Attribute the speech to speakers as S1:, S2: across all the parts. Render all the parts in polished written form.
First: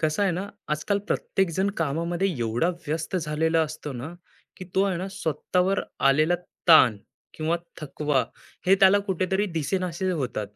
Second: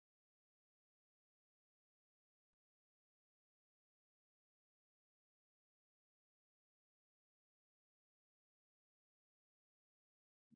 S1: कसं आहे ना, आजकाल प्रत्येक जण कामामध्ये एवढा व्यस्त झालेला असतो ना, की तो आहे ना स्वतःवर आलेला ताण किंवा थकवा हे त्याला कुठेतरी दिसेनासे होतात.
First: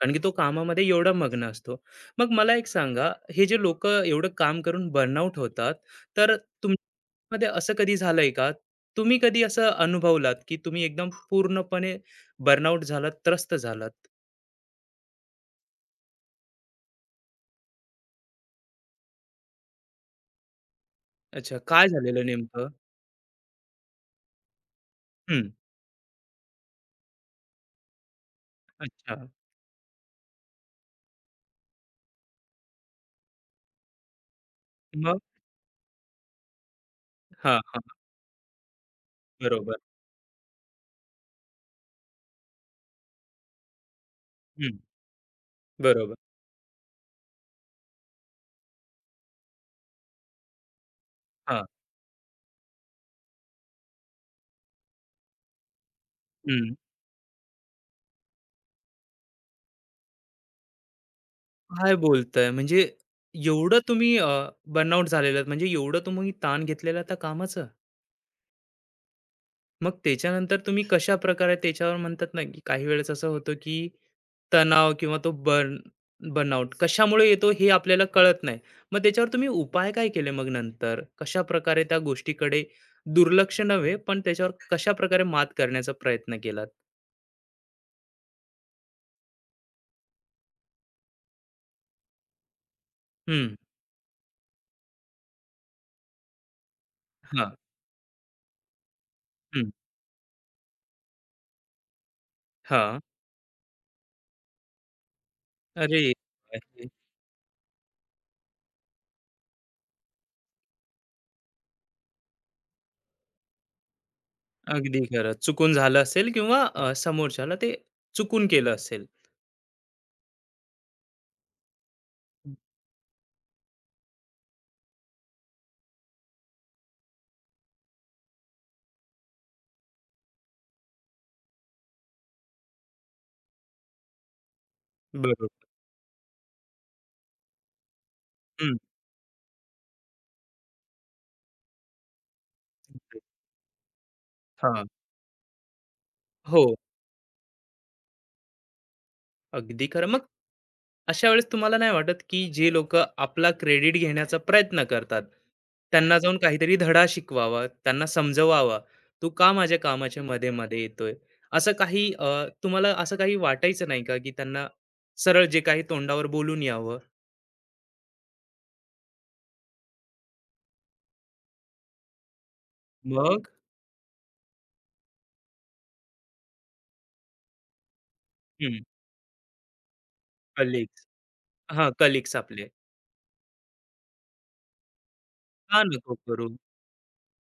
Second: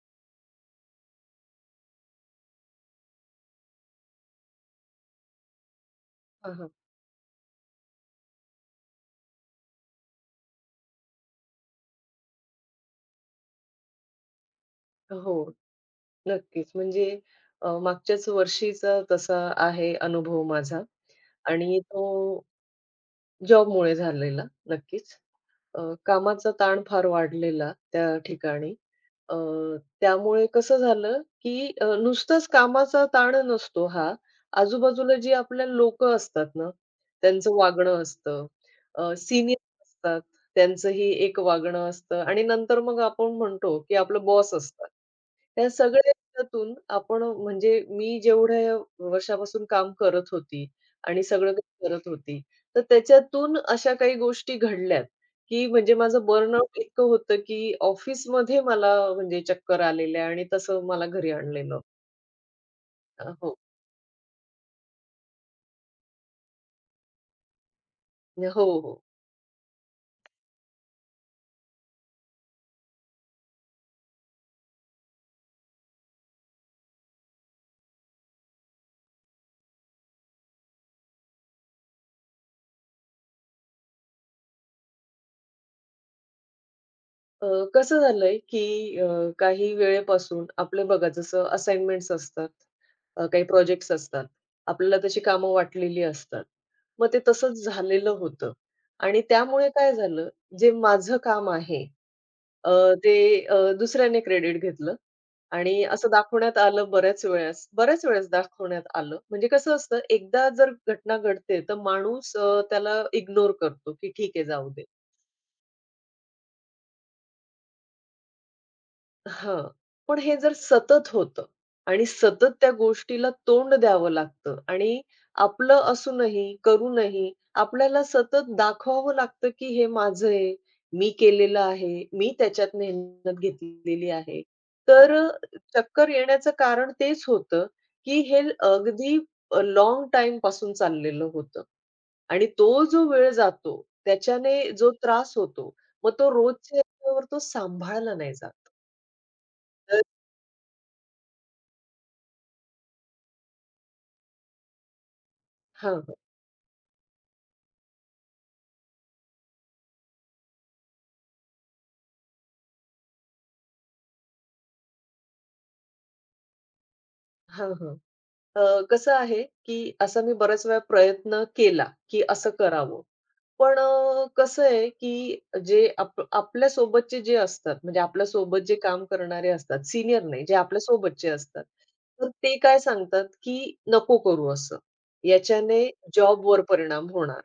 S1: कारण की तो कामामध्ये एवढा मग्न असतो. मग मला एक सांगा, हे जे लोक एवढं काम करून बर्नआउट होतात, तर
S2: हां, हां.
S1: तुमच्यामध्ये असं कधी झालंय का? तुम्ही कधी असं अनुभवलात, की तुम्ही एकदम पूर्णपणे बर्नआउट झालात, त्रस्त झालात?
S2: हो, नक्कीच. म्हणजे मागच्याच वर्षीचा तसा आहे अनुभव माझा.
S1: अच्छा,
S2: आणि
S1: काय
S2: तो
S1: झालेलं नेमकं?
S2: जॉबमुळे झालेला नक्कीच.
S1: हं.
S2: अ, कामाचा ताण फार वाढलेला त्या ठिकाणी.
S1: अच्छा.
S2: अ, त्यामुळे कसं झालं, की नुसताच कामाचा ताण नसतो हा. आजूबाजूला
S1: मग?
S2: जी आपल्या लोक असतात ना, त्यांचं
S1: हां, हां.
S2: वागणं असतं.
S1: बरोबर.
S2: सीनियर असतात, त्यांचंही एक वागणं असतं आणि नंतर मग आपण म्हणतो, की आपलं बॉस
S1: हं.
S2: असतात. त्या सगळ्या
S1: बरोबर.
S2: ह्याच्यातून आपण म्हणजे मी जेवढ्या वर्षापासून काम करत होती आणि सगळं
S1: हां.
S2: काही करत होती. तर त्याच्यातून अशा काही गोष्टी घडल्यात, की म्हणजे माझं
S1: हं.
S2: बर्नआउट इतकं होतं, की ऑफिसमध्ये मला म्हणजे चक्कर आलेल्या आणि तसं मला घरी आणलेलं.
S1: काय बोलताय? म्हणजे
S2: हो.
S1: एवढं तुम्ही बर्नआउट झालेलात म्हणजे एवढं तुम्ही ताण घेतलेला त्या कामाचं.
S2: हो, हो.
S1: मग त्याच्यानंतर तुम्ही कशाप्रकारे त्याच्यावर म्हणतात ना, की काही वेळेस असं होतं, की तणाव किंवा तो बर्नआउट कशामुळे येतो हे आपल्याला कळत नाही. मग त्याच्यावर तुम्ही उपाय काय केले मग नंतर? कशाप्रकारे त्या गोष्टीकडे दुर्लक्ष नव्हे, पण त्याच्यावर कशाप्रकारे मात करण्याचा प्रयत्न केलात?
S2: अ, कसं झालंय, की काही वेळेपासून आपलं बघा जसं असाइनमेंट्स असतात, काही
S1: हं.
S2: प्रोजेक्ट्स असतात. आपल्याला तशी कामं वाटलेली असतात. मग ते
S1: हां.
S2: तसंच झालेलं होतं आणि त्यामुळे
S1: हं.
S2: काय झालं, जे माझं काम आहे, अ,
S1: हां.
S2: ते दुसऱ्याने क्रेडिट घेतलं आणि असं
S1: अरे!
S2: दाखवण्यात आलं बऱ्याच वेळेस, बऱ्याच वेळेस दाखवण्यात आलं. म्हणजे कसं असतं, एकदा जर घटना घडते, तर माणूस त्याला इग्नोर करतो, की ठीक आहे जाऊ दे.
S1: अगदी खरं. चुकून झालं असेल किंवा समोरच्याला ते चुकून केलं असेल.
S2: हां. पण हे जर सतत होतं आणि सतत त्या गोष्टीला तोंड द्यावं लागतं आणि आपलं असूनही, करूनही आपल्याला सतत दाखवावं लागतं, की हे माझं आहे, मी केलेलं आहे, मी त्याच्यात मेहनत घेतलेली आहे. तर
S1: बरोबर.
S2: चक्कर येण्याचं कारण तेच होतं, की हे
S1: हं.
S2: अगदी लाँग टाईमपासून चाललेलं होतं. आणि तो जो वेळ जातो, त्याच्याने
S1: हां.
S2: जो त्रास होतो, मग तो
S1: हो,
S2: रोजच्या याच्यावर तो सांभाळला नाही जात.
S1: अगदी खरं. मग अशा वेळेस तुम्हाला नाही वाटत, की जे लोकं आपला क्रेडिट घेण्याचा प्रयत्न करतात,
S2: हां, हां.
S1: त्यांना जाऊन काहीतरी धडा शिकवावा, त्यांना समजवावा, "तू का माझ्या कामाच्या मध्ये-मध्ये येतोय?" असं काही अ, तुम्हाला असं काही वाटायचं नाही का, की त्यांना सरळ जे काही तोंडावर बोलून यावं?
S2: हां, अ, कसं आहे, की असा मी बऱ्याच वेळा प्रयत्न केला, की असं करावं.
S1: मग?
S2: पण कसं आहे, की जे आपल्यासोबतचे जे असतात, म्हणजे आपल्यासोबत जे
S1: हं.
S2: काम करणारे असतात, सीनियर नाही, जे
S1: कलीग्स.
S2: आपल्यासोबतचे असतात,
S1: हां,
S2: तर ते
S1: आपले.
S2: काय सांगतात, की नको करू असं.
S1: "का
S2: याच्याने
S1: नको करू?"
S2: जॉबवर परिणाम होणार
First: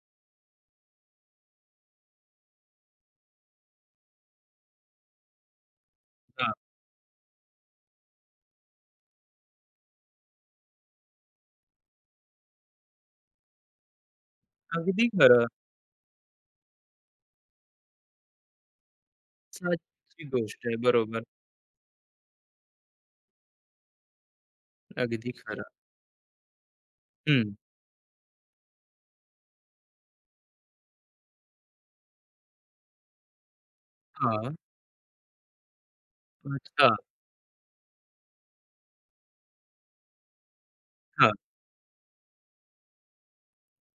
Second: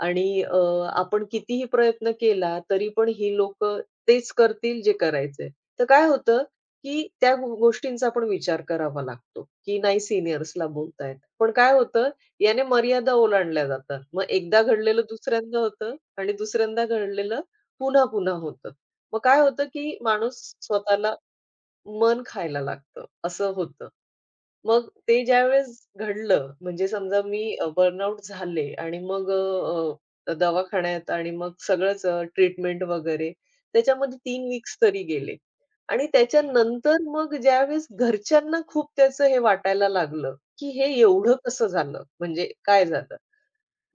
S2: आणि आपण कितीही प्रयत्न केला, तरी पण ही लोकं तेच करतील जे करायचंय. तर काय होतं की त्या गोष्टींचा पण विचार करावा लागतो, की नाही सीनियर्सला बोलतायत. पण काय होतं, याने मर्यादा ओलांडल्या जातात. मग एकदा घडलेलं
S1: अगदी खरं.
S2: दुसऱ्यांदा होतं आणि दुसऱ्यांदा घडलेलं पुन्हा-पुन्हा होतं. मग काय होतं, की
S1: साहजिक
S2: माणूस
S1: गोष्ट आहे.
S2: स्वतःला
S1: बरोबर.
S2: मन खायला लागतं, असं होतं. मग ते
S1: अगदी खरं.
S2: ज्यावेळेस घडलं, म्हणजे समजा
S1: हं.
S2: मी बर्नआउट झाले आणि मग अ, अ, दवाखान्यात आणि मग सगळंच ट्रीटमेंट वगैरे त्याच्यामध्ये तीन
S1: हां.
S2: वीक्स तरी गेले. आणि
S1: अच्छा.
S2: त्याच्यानंतर मग ज्यावेळेस घरच्यांना खूप त्याचं हे वाटायला लागलं, की हे
S1: हां.
S2: एवढं कसं झालं? म्हणजे काय झालं?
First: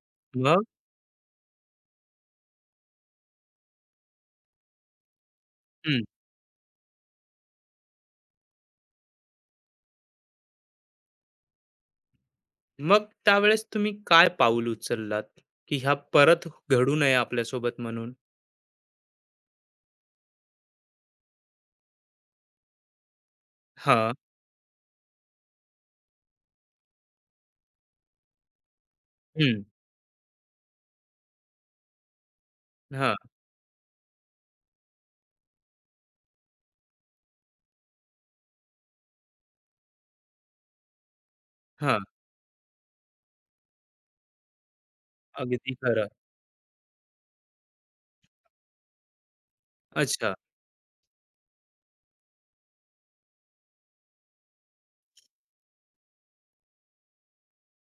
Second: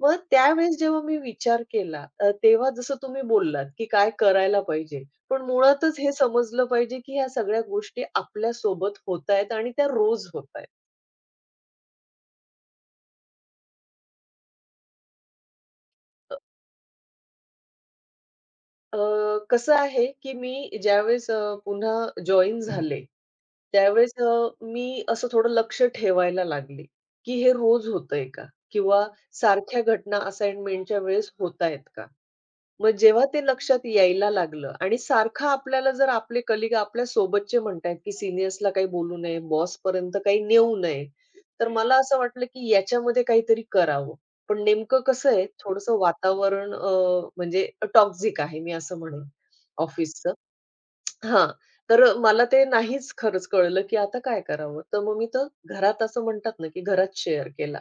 S2: मग
S1: मग?
S2: त्यावेळेस जेव्हा मी विचार केला, तेव्हा जसं तुम्ही बोललात, की काय करायला पाहिजे. पण मुळातच
S1: हं.
S2: हे समजलं पाहिजे, की ह्या सगळ्या गोष्टी आपल्यासोबत होतायत आणि त्या रोज होतायत.
S1: मग त्यावेळेस तुम्ही काय पाऊल उचललात, की ह्या परत घडू नये आपल्यासोबत म्हणून?
S2: अ, कसं आहे, की मी ज्यावेळेस पुन्हा जॉइन झाले,
S1: हां.
S2: त्यावेळेस मी असं थोडं लक्ष ठेवायला लागले, की हे रोज होतंय का? किंवा
S1: हं.
S2: सारख्या घटना असाइनमेंटच्या वेळेस होतायत का? मग
S1: हां,
S2: जेव्हा ते लक्षात यायला लागलं आणि सारखं आपल्याला जर आपले कलीग आपल्या सोबतचे म्हणतायत, की सीनियर्सला काही बोलू नये, बॉसपर्यंत काही नेऊ नये. तर मला
S1: हां.
S2: असं वाटलं, की याच्यामध्ये काहीतरी करावं. पण नेमकं कसं आहे
S1: अगदी
S2: थोडंसं
S1: खरं.
S2: वातावरण म्हणजे टॉक्सिक आहे मी असं म्हणेन
S1: अच्छा.
S2: ऑफिसचं. हां. तर मला ते नाहीच खरंच कळलं, की आता काय करावं? तर मग मी तर घरात असं म्हणतात ना, की घरात शेअर केला.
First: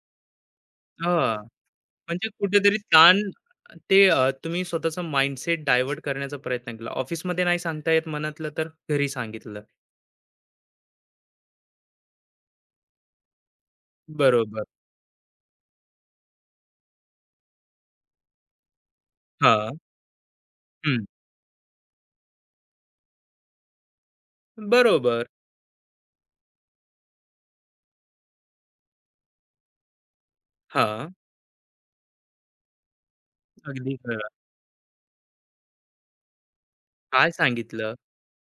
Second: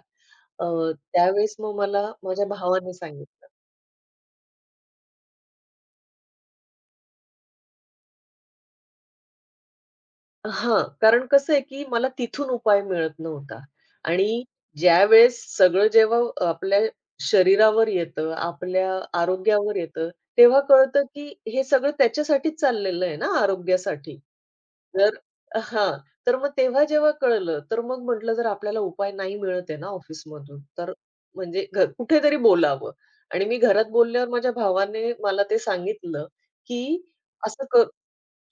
S2: अ,
S1: हां.
S2: त्यावेळेस मग मला
S1: म्हणजे
S2: माझ्या
S1: कुठेतरी
S2: भावाने
S1: ताण
S2: सांगितलं.
S1: ते तुम्ही स्वतःचा माइंडसेट डायव्हर्ट करण्याचा प्रयत्न केला. ऑफिसमध्ये नाही सांगता येत मनातलं तर घरी सांगितलं.
S2: हां, कारण कसं आहे, की मला तिथून उपाय मिळत नव्हता आणि
S1: बरोबर.
S2: ज्यावेळेस सगळं जेव्हा आपल्या शरीरावर येतं, आपल्या
S1: हां.
S2: आरोग्यावर येतं, तेव्हा
S1: हं.
S2: कळतं, की हे सगळं त्याच्यासाठीच चाललेलं आहे ना आरोग्यासाठी. तर
S1: बरोबर.
S2: हां, तर मग तेव्हा जेव्हा कळलं, तर मग म्हटलं जर आपल्याला उपाय नाही मिळत आहे ना ऑफिसमधून, तर
S1: हां.
S2: म्हणजे कुठेतरी बोलावं आणि मी घरात
S1: अगदी
S2: बोलल्यावर
S1: खरं.
S2: माझ्या भावाने मला ते सांगितलं, की
S1: काय
S2: असं
S1: सांगितलं?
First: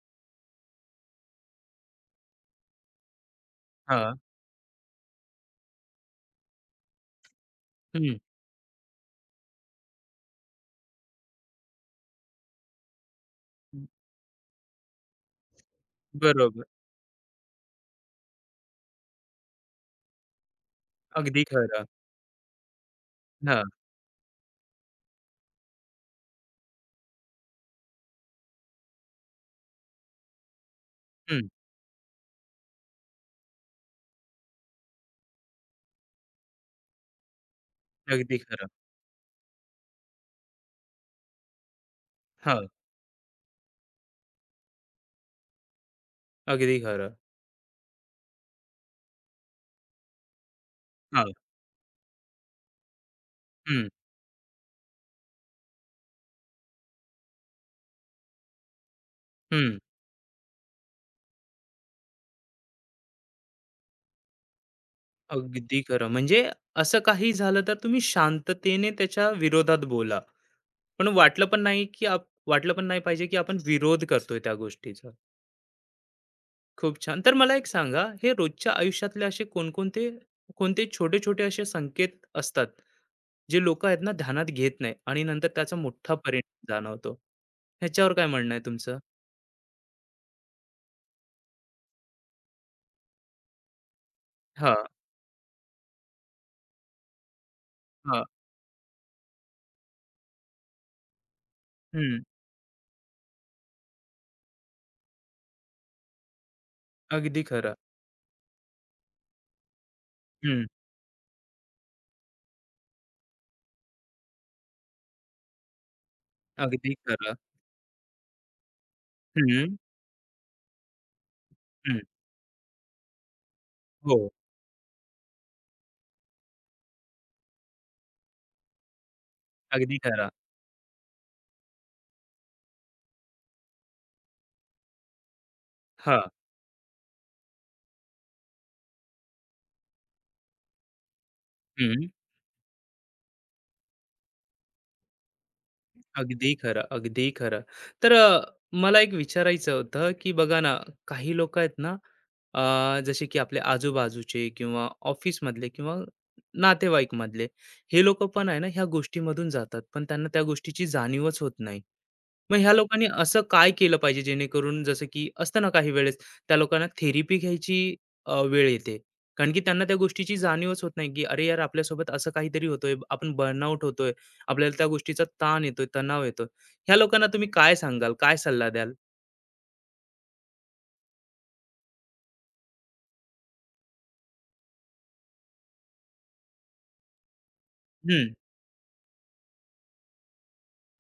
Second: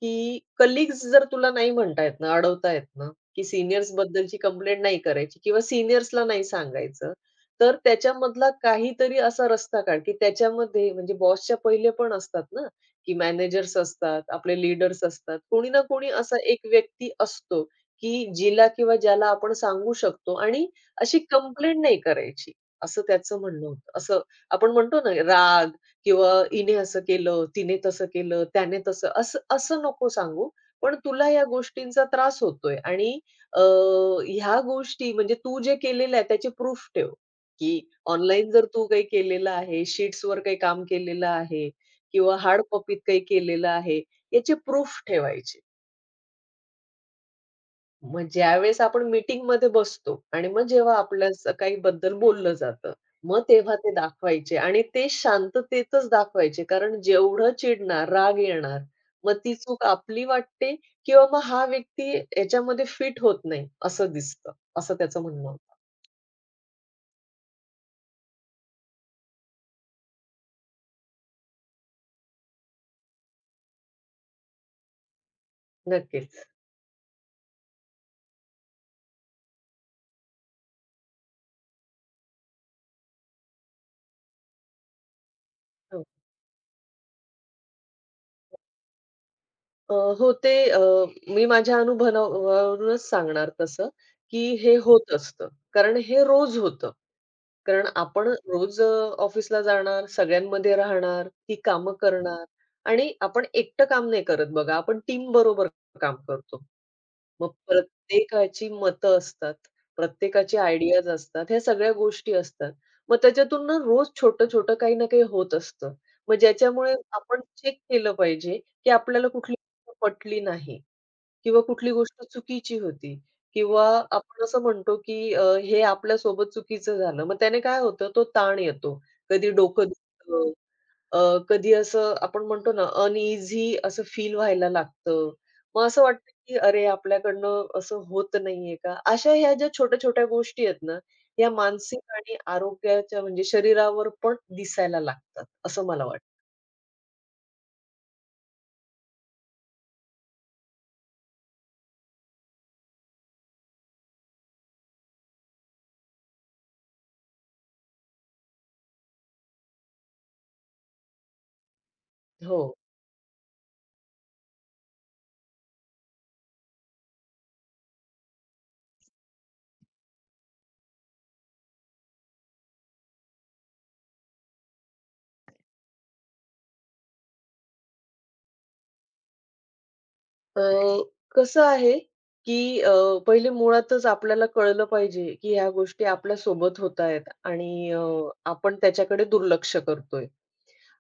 S2: की कलीग्स जर तुला नाही म्हणतायत ना, अडवतायत ना, की
S1: हां.
S2: सीनियर्सबद्दलची कंप्लेंट नाही करायची किंवा सीनियर्सला नाही सांगायचं. तर
S1: हं.
S2: त्याच्यामधला काहीतरी असा रस्ता काढ, की त्याच्यामध्ये म्हणजे बॉसच्या पहिले पण असतात ना, की मॅनेजर्स असतात, आपले लीडर्स असतात. कोणी ना कोणी असा
S1: बरोबर.
S2: एक व्यक्ती असतो, की जिला किंवा ज्याला आपण सांगू शकतो आणि अशी
S1: अगदी
S2: कंप्लेंट
S1: खरं.
S2: नाही करायची, असं त्याचं
S1: हां.
S2: म्हणणं होतं. असं आपण म्हणतो ना राग किंवा "हिने असं केलं, तिने तसं केलं, त्याने तसं." असं असं नको सांगू, पण तुला या
S1: हं.
S2: गोष्टींचा त्रास होतोय आणि अ, ह्या गोष्टी म्हणजे तू जे केलेलं आहे त्याची प्रूफ ठेव, की
S1: अगदी
S2: ऑनलाईन जर
S1: खरं.
S2: तू काही केलेलं आहे, शीट्सवर काही काम केलेलं आहे किंवा हार्ड
S1: हां.
S2: कॉपीत काही केलेलं आहे, याची प्रूफ ठेवायची.
S1: अगदी खरं.
S2: मग ज्यावेळेस आपण मीटिंगमध्ये बसतो आणि मग जेव्हा आपल्या
S1: हां.
S2: काही बद्दल बोललं जातं, मग तेव्हा
S1: हं.
S2: ते दाखवायचे आणि ते शांततेतच दाखवायचे. कारण जेवढं चिडणार, राग येणार, मग ती
S1: हं.
S2: चूक आपली वाटते किंवा मग हा व्यक्ती याच्यामध्ये फिट होत नाही असं दिसतं, असं त्याचं म्हणणं होतं.
S1: अगदी खरं. म्हणजे असं काही झालं तर तुम्ही शांततेने त्याच्या विरोधात बोला. पण वाटलं पण नाही, की वाटलं पण नाही पाहिजे, की आपण विरोध करतोय त्या गोष्टीचा.
S2: नक्कीच.
S1: खूप छान. तर मला एक सांगा, हे रोजच्या आयुष्यातले असे कोणते छोटे-छोटे असे संकेत असतात, जे लोकं आहेत ना ध्यानात घेत नाही आणि नंतर त्याचा
S2: हो.
S1: मोठा परिणाम जाणवतो? ह्याच्यावर काय म्हणणं आहे तुमचं?
S2: हो, ते मी माझ्या अनुभवावरूनच सांगणार तसं, की
S1: हां,
S2: हे होत असतं. कारण हे रोज होतं. कारण
S1: हां.
S2: आपण रोज ऑफिसला जाणार, सगळ्यांमध्ये राहणार, ती कामं
S1: हं.
S2: करणार आणि आपण एकटं काम नाही करत बघा. आपण टीम बरोबर काम करतो.
S1: अगदी
S2: मग
S1: खरं.
S2: प्रत्येकाची मतं असतात, प्रत्येकाचे
S1: हं.
S2: आयडियाज असतात. ह्या सगळ्या गोष्टी असतात. मग त्याच्यातून ना रोज छोटं-छोटं काही ना काही होत असतं. मग ज्याच्यामुळे
S1: अगदी खरं.
S2: आपण चेक केलं पाहिजे, की आपल्याला कुठली
S1: हं,
S2: गोष्ट पटली नाही. किंवा कुठली
S1: हं.
S2: गोष्ट चुकीची होती किंवा
S1: हो.
S2: आपण असं म्हणतो, की हे आपल्यासोबत चुकीचं झालं. मग त्याने काय होतं, तो ताण येतो. कधी डोकं
S1: अगदी खरं.
S2: दुखतं, अ, कधी असं आपण म्हणतो ना, अनइझी असं फील व्हायला लागतं. मग असं
S1: हां.
S2: वाटतं, की अरे आपल्याकडनं असं होत नाहीये का? अशा ह्या ज्या छोट्या-छोट्या गोष्टी आहेत ना, या
S1: हं.
S2: मानसिक आणि आरोग्याच्या म्हणजे शरीरावर पण दिसायला लागतात, असं मला वाटतं.
S1: अगदी खरं, अगदी खरं. तर मला एक विचारायचं होतं, की बघा ना, काही लोकं आहेत ना, जसे की आपले आजूबाजूचे किंवा ऑफिसमधले किंवा नातेवाईकमधले, हे लोकं पण आहे ना, ह्या गोष्टीमधून जातात, पण त्यांना त्या गोष्टीची जाणीवच होत नाही. मग
S2: हो.
S1: ह्या लोकांनी असं काय केलं पाहिजे जेणेकरून जसं की असतं ना काही वेळेस त्या लोकांना थेरपी घ्यायची वेळ येते. कारण की त्यांना त्या गोष्टीची जाणीवच होत नाही, की अरे यार आपल्यासोबत असं काहीतरी होतोय, आपण बर्नआउट होतोय, आपल्याला त्या गोष्टीचा ताण येतोय, तणाव येतोय. ह्या लोकांना तुम्ही काय सांगाल? काय सल्ला द्याल?
S2: अ, कसं आहे, की अ, पहिले मुळातच आपल्याला कळलं पाहिजे, की ह्या गोष्टी आपल्यासोबत होतायत आणि
S1: हं.
S2: आपण त्याच्याकडे दुर्लक्ष करतोय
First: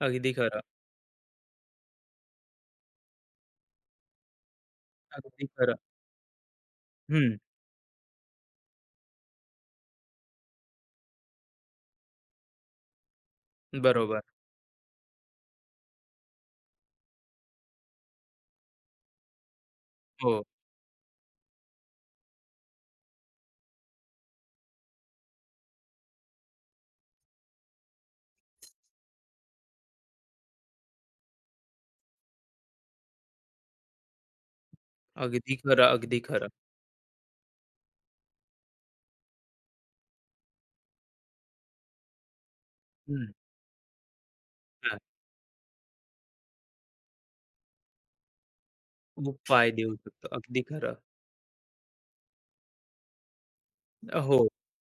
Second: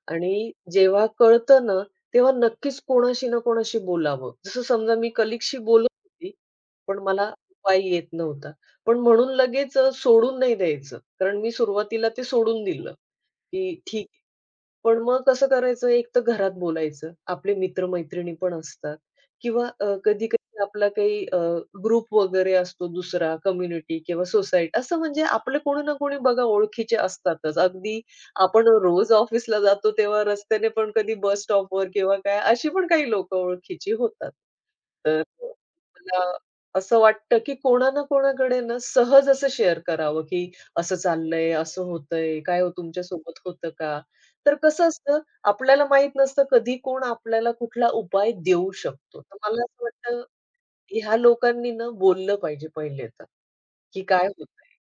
S1: अगदी
S2: आणि
S1: खरं,
S2: जेव्हा कळतं ना, तेव्हा नक्कीच कोणाशी ना कोणाशी बोलावं. जसं समजा मी
S1: अगदी
S2: कलीगशी
S1: खरं.
S2: बोलत होती, पण मला
S1: हं.
S2: उपाय येत नव्हता. पण म्हणून लगेच सोडून नाही द्यायचं. कारण मी सुरुवातीला ते सोडून दिलं, की ठीक.
S1: बरोबर.
S2: पण मग कसं करायचं, एक तर घरात बोलायचं. आपले मित्र-मैत्रिणी पण असतात किंवा
S1: हो,
S2: कधी-कधी आपला काही ग्रुप वगैरे असतो दुसरा कम्युनिटी किंवा सोसायटी असं म्हणजे आपले कोणी ना कोणी बघा ओळखीचे असतातच. अगदी आपण रोज ऑफिसला जातो तेव्हा रस्त्याने पण कधी बस स्टॉपवर किंवा काय अशी पण काही लोकं ओळखीची होतात. तर
S1: अगदी खरं, अगदी
S2: मला
S1: खरं.
S2: असं वाटतं, की कोणा ना कोणाकडे ना सहज असं शेअर करावं, की असं चाललंय, असं होतंय, काय हो
S1: हं.
S2: तुमच्यासोबत होतं का? तर कसं
S1: हां.
S2: असतं, आपल्याला माहीत नसतं कधी कोण आपल्याला कुठला उपाय देऊ शकतो. तर मला
S1: उपाय
S2: असं
S1: देऊ
S2: वाटतं
S1: शकतो. अगदी खरं.
S2: ह्या लोकांनी ना बोललं पाहिजे पहिले तर, की काय
S1: हो.
S2: होतंय?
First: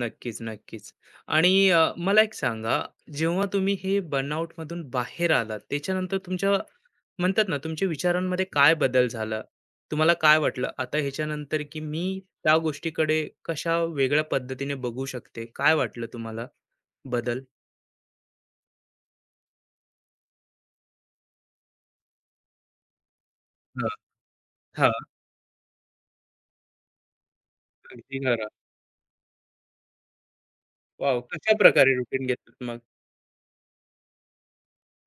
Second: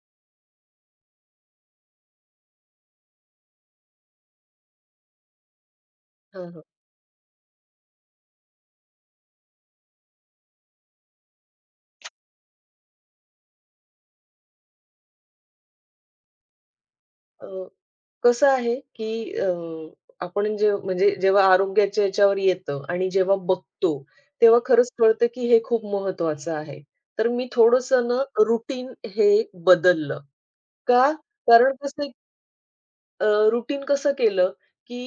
S1: नक्कीच, नक्कीच. आणि मला एक सांगा, जेव्हा तुम्ही हे बर्नआउटमधून बाहेर आलात, त्याच्यानंतर
S2: हां,
S1: तुमच्या
S2: हां.
S1: म्हणतात ना, तुमच्या विचारांमध्ये काय बदल झाला? तुम्हाला काय वाटलं, आता ह्याच्यानंतर की मी त्या गोष्टीकडे कशा वेगळ्या पद्धतीने बघू शकते? काय वाटलं तुम्हाला बदल?
S2: अ, कसं आहे, की अ, आपण जे म्हणजे जेव्हा आरोग्याच्या याच्यावर येतं आणि जेव्हा
S1: हां,
S2: बघतो, तेव्हा खरंच
S1: हां.
S2: कळतं की हे खूप महत्वाचं आहे. तर मी थोडंसं
S1: अगदी
S2: ना
S1: खरं.
S2: रुटीन हे बदललं. का?
S1: वॉव!
S2: कारण
S1: कशाप्रकारे
S2: कसं
S1: रुटीन घेतात मग?
S2: रुटीन कसं केलं, की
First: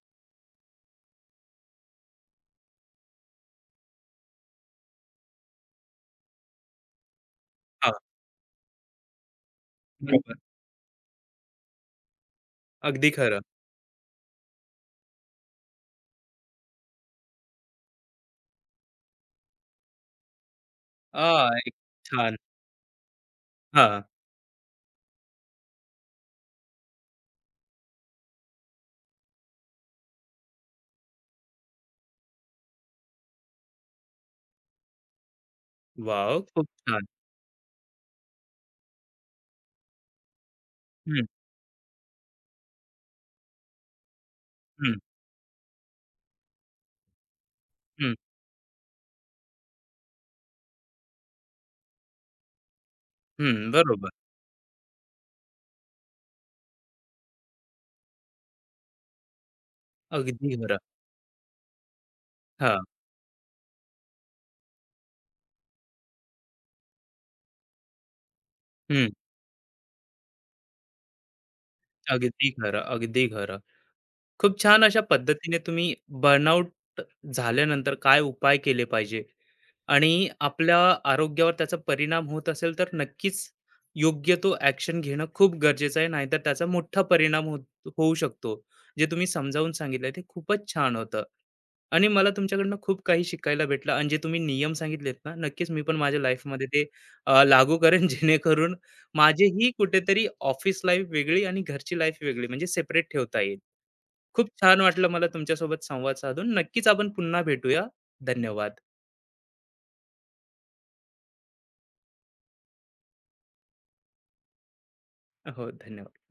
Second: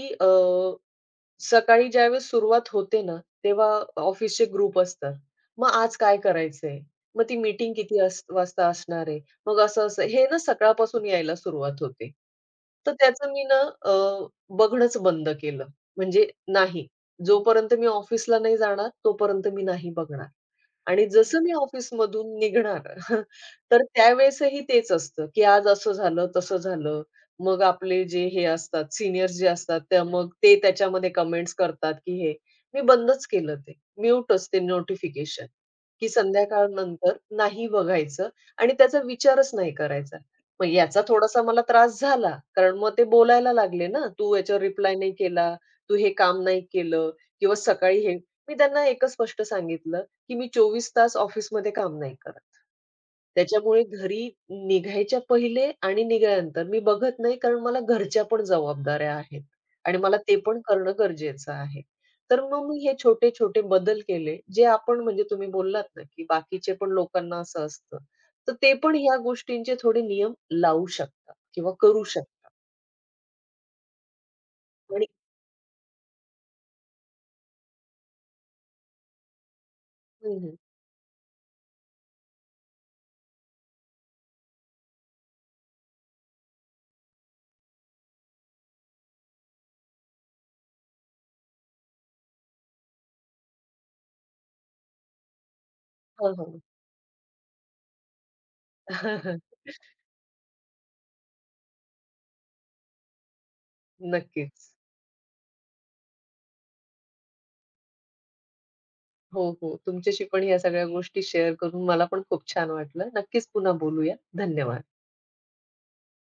S2: सकाळी ज्यावेळेस सुरुवात होते ना, तेव्हा ऑफिसचे ग्रुप असतात. मग आज काय करायचंय? मग ती मीटिंग
S1: हां,
S2: किती वाजता असणार आहे? मग असं-असं हे
S1: बरोबर.
S2: ना सकाळपासून यायला सुरुवात होते. तर
S1: अगदी
S2: त्याचं
S1: खरं.
S2: मी ना अ, बघणंच बंद केलं. म्हणजे नाही, जोपर्यंत मी ऑफिसला नाही जाणार, तोपर्यंत मी नाही बघणार. आणि जसं
S1: आ,
S2: मी
S1: एक छान.
S2: ऑफिसमधून निघणार, तर
S1: हां.
S2: त्यावेळेसही तेच असतं, की आज असं झालं, तसं झालं. मग आपले जे हे असतात, सीनियर्स जे असतात, त्या मग ते त्याच्यामध्ये कमेंट्स करतात, की हे मी बंदच केलं ते. म्यूटच ते नोटिफिकेशन, की
S1: वॉव! खूप छान.
S2: संध्याकाळनंतर नाही बघायचं आणि त्याचा विचारच नाही करायचा. मग याचा
S1: हं,
S2: थोडासा मला त्रास झाला, कारण मग ते बोलायला लागले ना, "तू याच्यावर
S1: हं,
S2: रिप्लाय नाही केला, तू हे काम नाही केलं" किंवा सकाळी
S1: हं,
S2: हे मी त्यांना एकच स्पष्ट सांगितलं, की मी 24 तास ऑफिसमध्ये काम नाही करत.
S1: हं.
S2: त्याच्यामुळे
S1: बरोबर.
S2: घरी निघायच्या पहिले आणि निघाल्यानंतर मी बघत नाही कारण मला घरच्या पण जबाबदाऱ्या आहेत आणि मला ते
S1: अगदी
S2: पण
S1: खरं.
S2: करणं गरजेचं आहे. तर मग मी
S1: हां.
S2: हे छोटे-छोटे बदल केले, जे आपण म्हणजे तुम्ही बोललात ना, की बाकीचे पण लोकांना असं असतं. तर ते पण
S1: हं.
S2: ह्या गोष्टींचे थोडे नियम लावू शकतात किंवा करू
S1: अगदी
S2: शकतात
S1: खरं, अगदी खरं. खूप छान अशा
S2: आणि
S1: पद्धतीने तुम्ही बर्नआउट झाल्यानंतर काय उपाय केले पाहिजे आणि
S2: हं, हं.
S1: आपल्या आरोग्यावर त्याचा परिणाम होत असेल तर नक्कीच योग्य तो ॲक्शन घेणं खूप गरजेचं आहे. नाहीतर त्याचा मोठा परिणाम होऊ शकतो. जे तुम्ही समजावून सांगितलं ते खूपच छान होतं. आणि मला तुमच्याकडनं खूप काही शिकायला भेटलं आणि जे तुम्ही नियम सांगितलेत ना, नक्कीच मी पण माझ्या
S2: हां, हां.
S1: लाईफमध्ये ते लागू करेन जेणेकरून माझीही कुठेतरी ऑफिस लाईफ वेगळी आणि घरची लाईफ वेगळी म्हणजे सेपरेट ठेवता येईल. खूप
S2: नक्कीच.
S1: छान वाटलं मला तुमच्यासोबत संवाद साधून. नक्कीच आपण पुन्हा भेटूया. धन्यवाद.
S2: हो, हो. तुमच्याशी पण या सगळ्या गोष्टी शेअर करून मला पण खूप छान वाटलं. नक्कीच पुन्हा बोलूया. धन्यवाद.
S1: हो, धन्यवाद.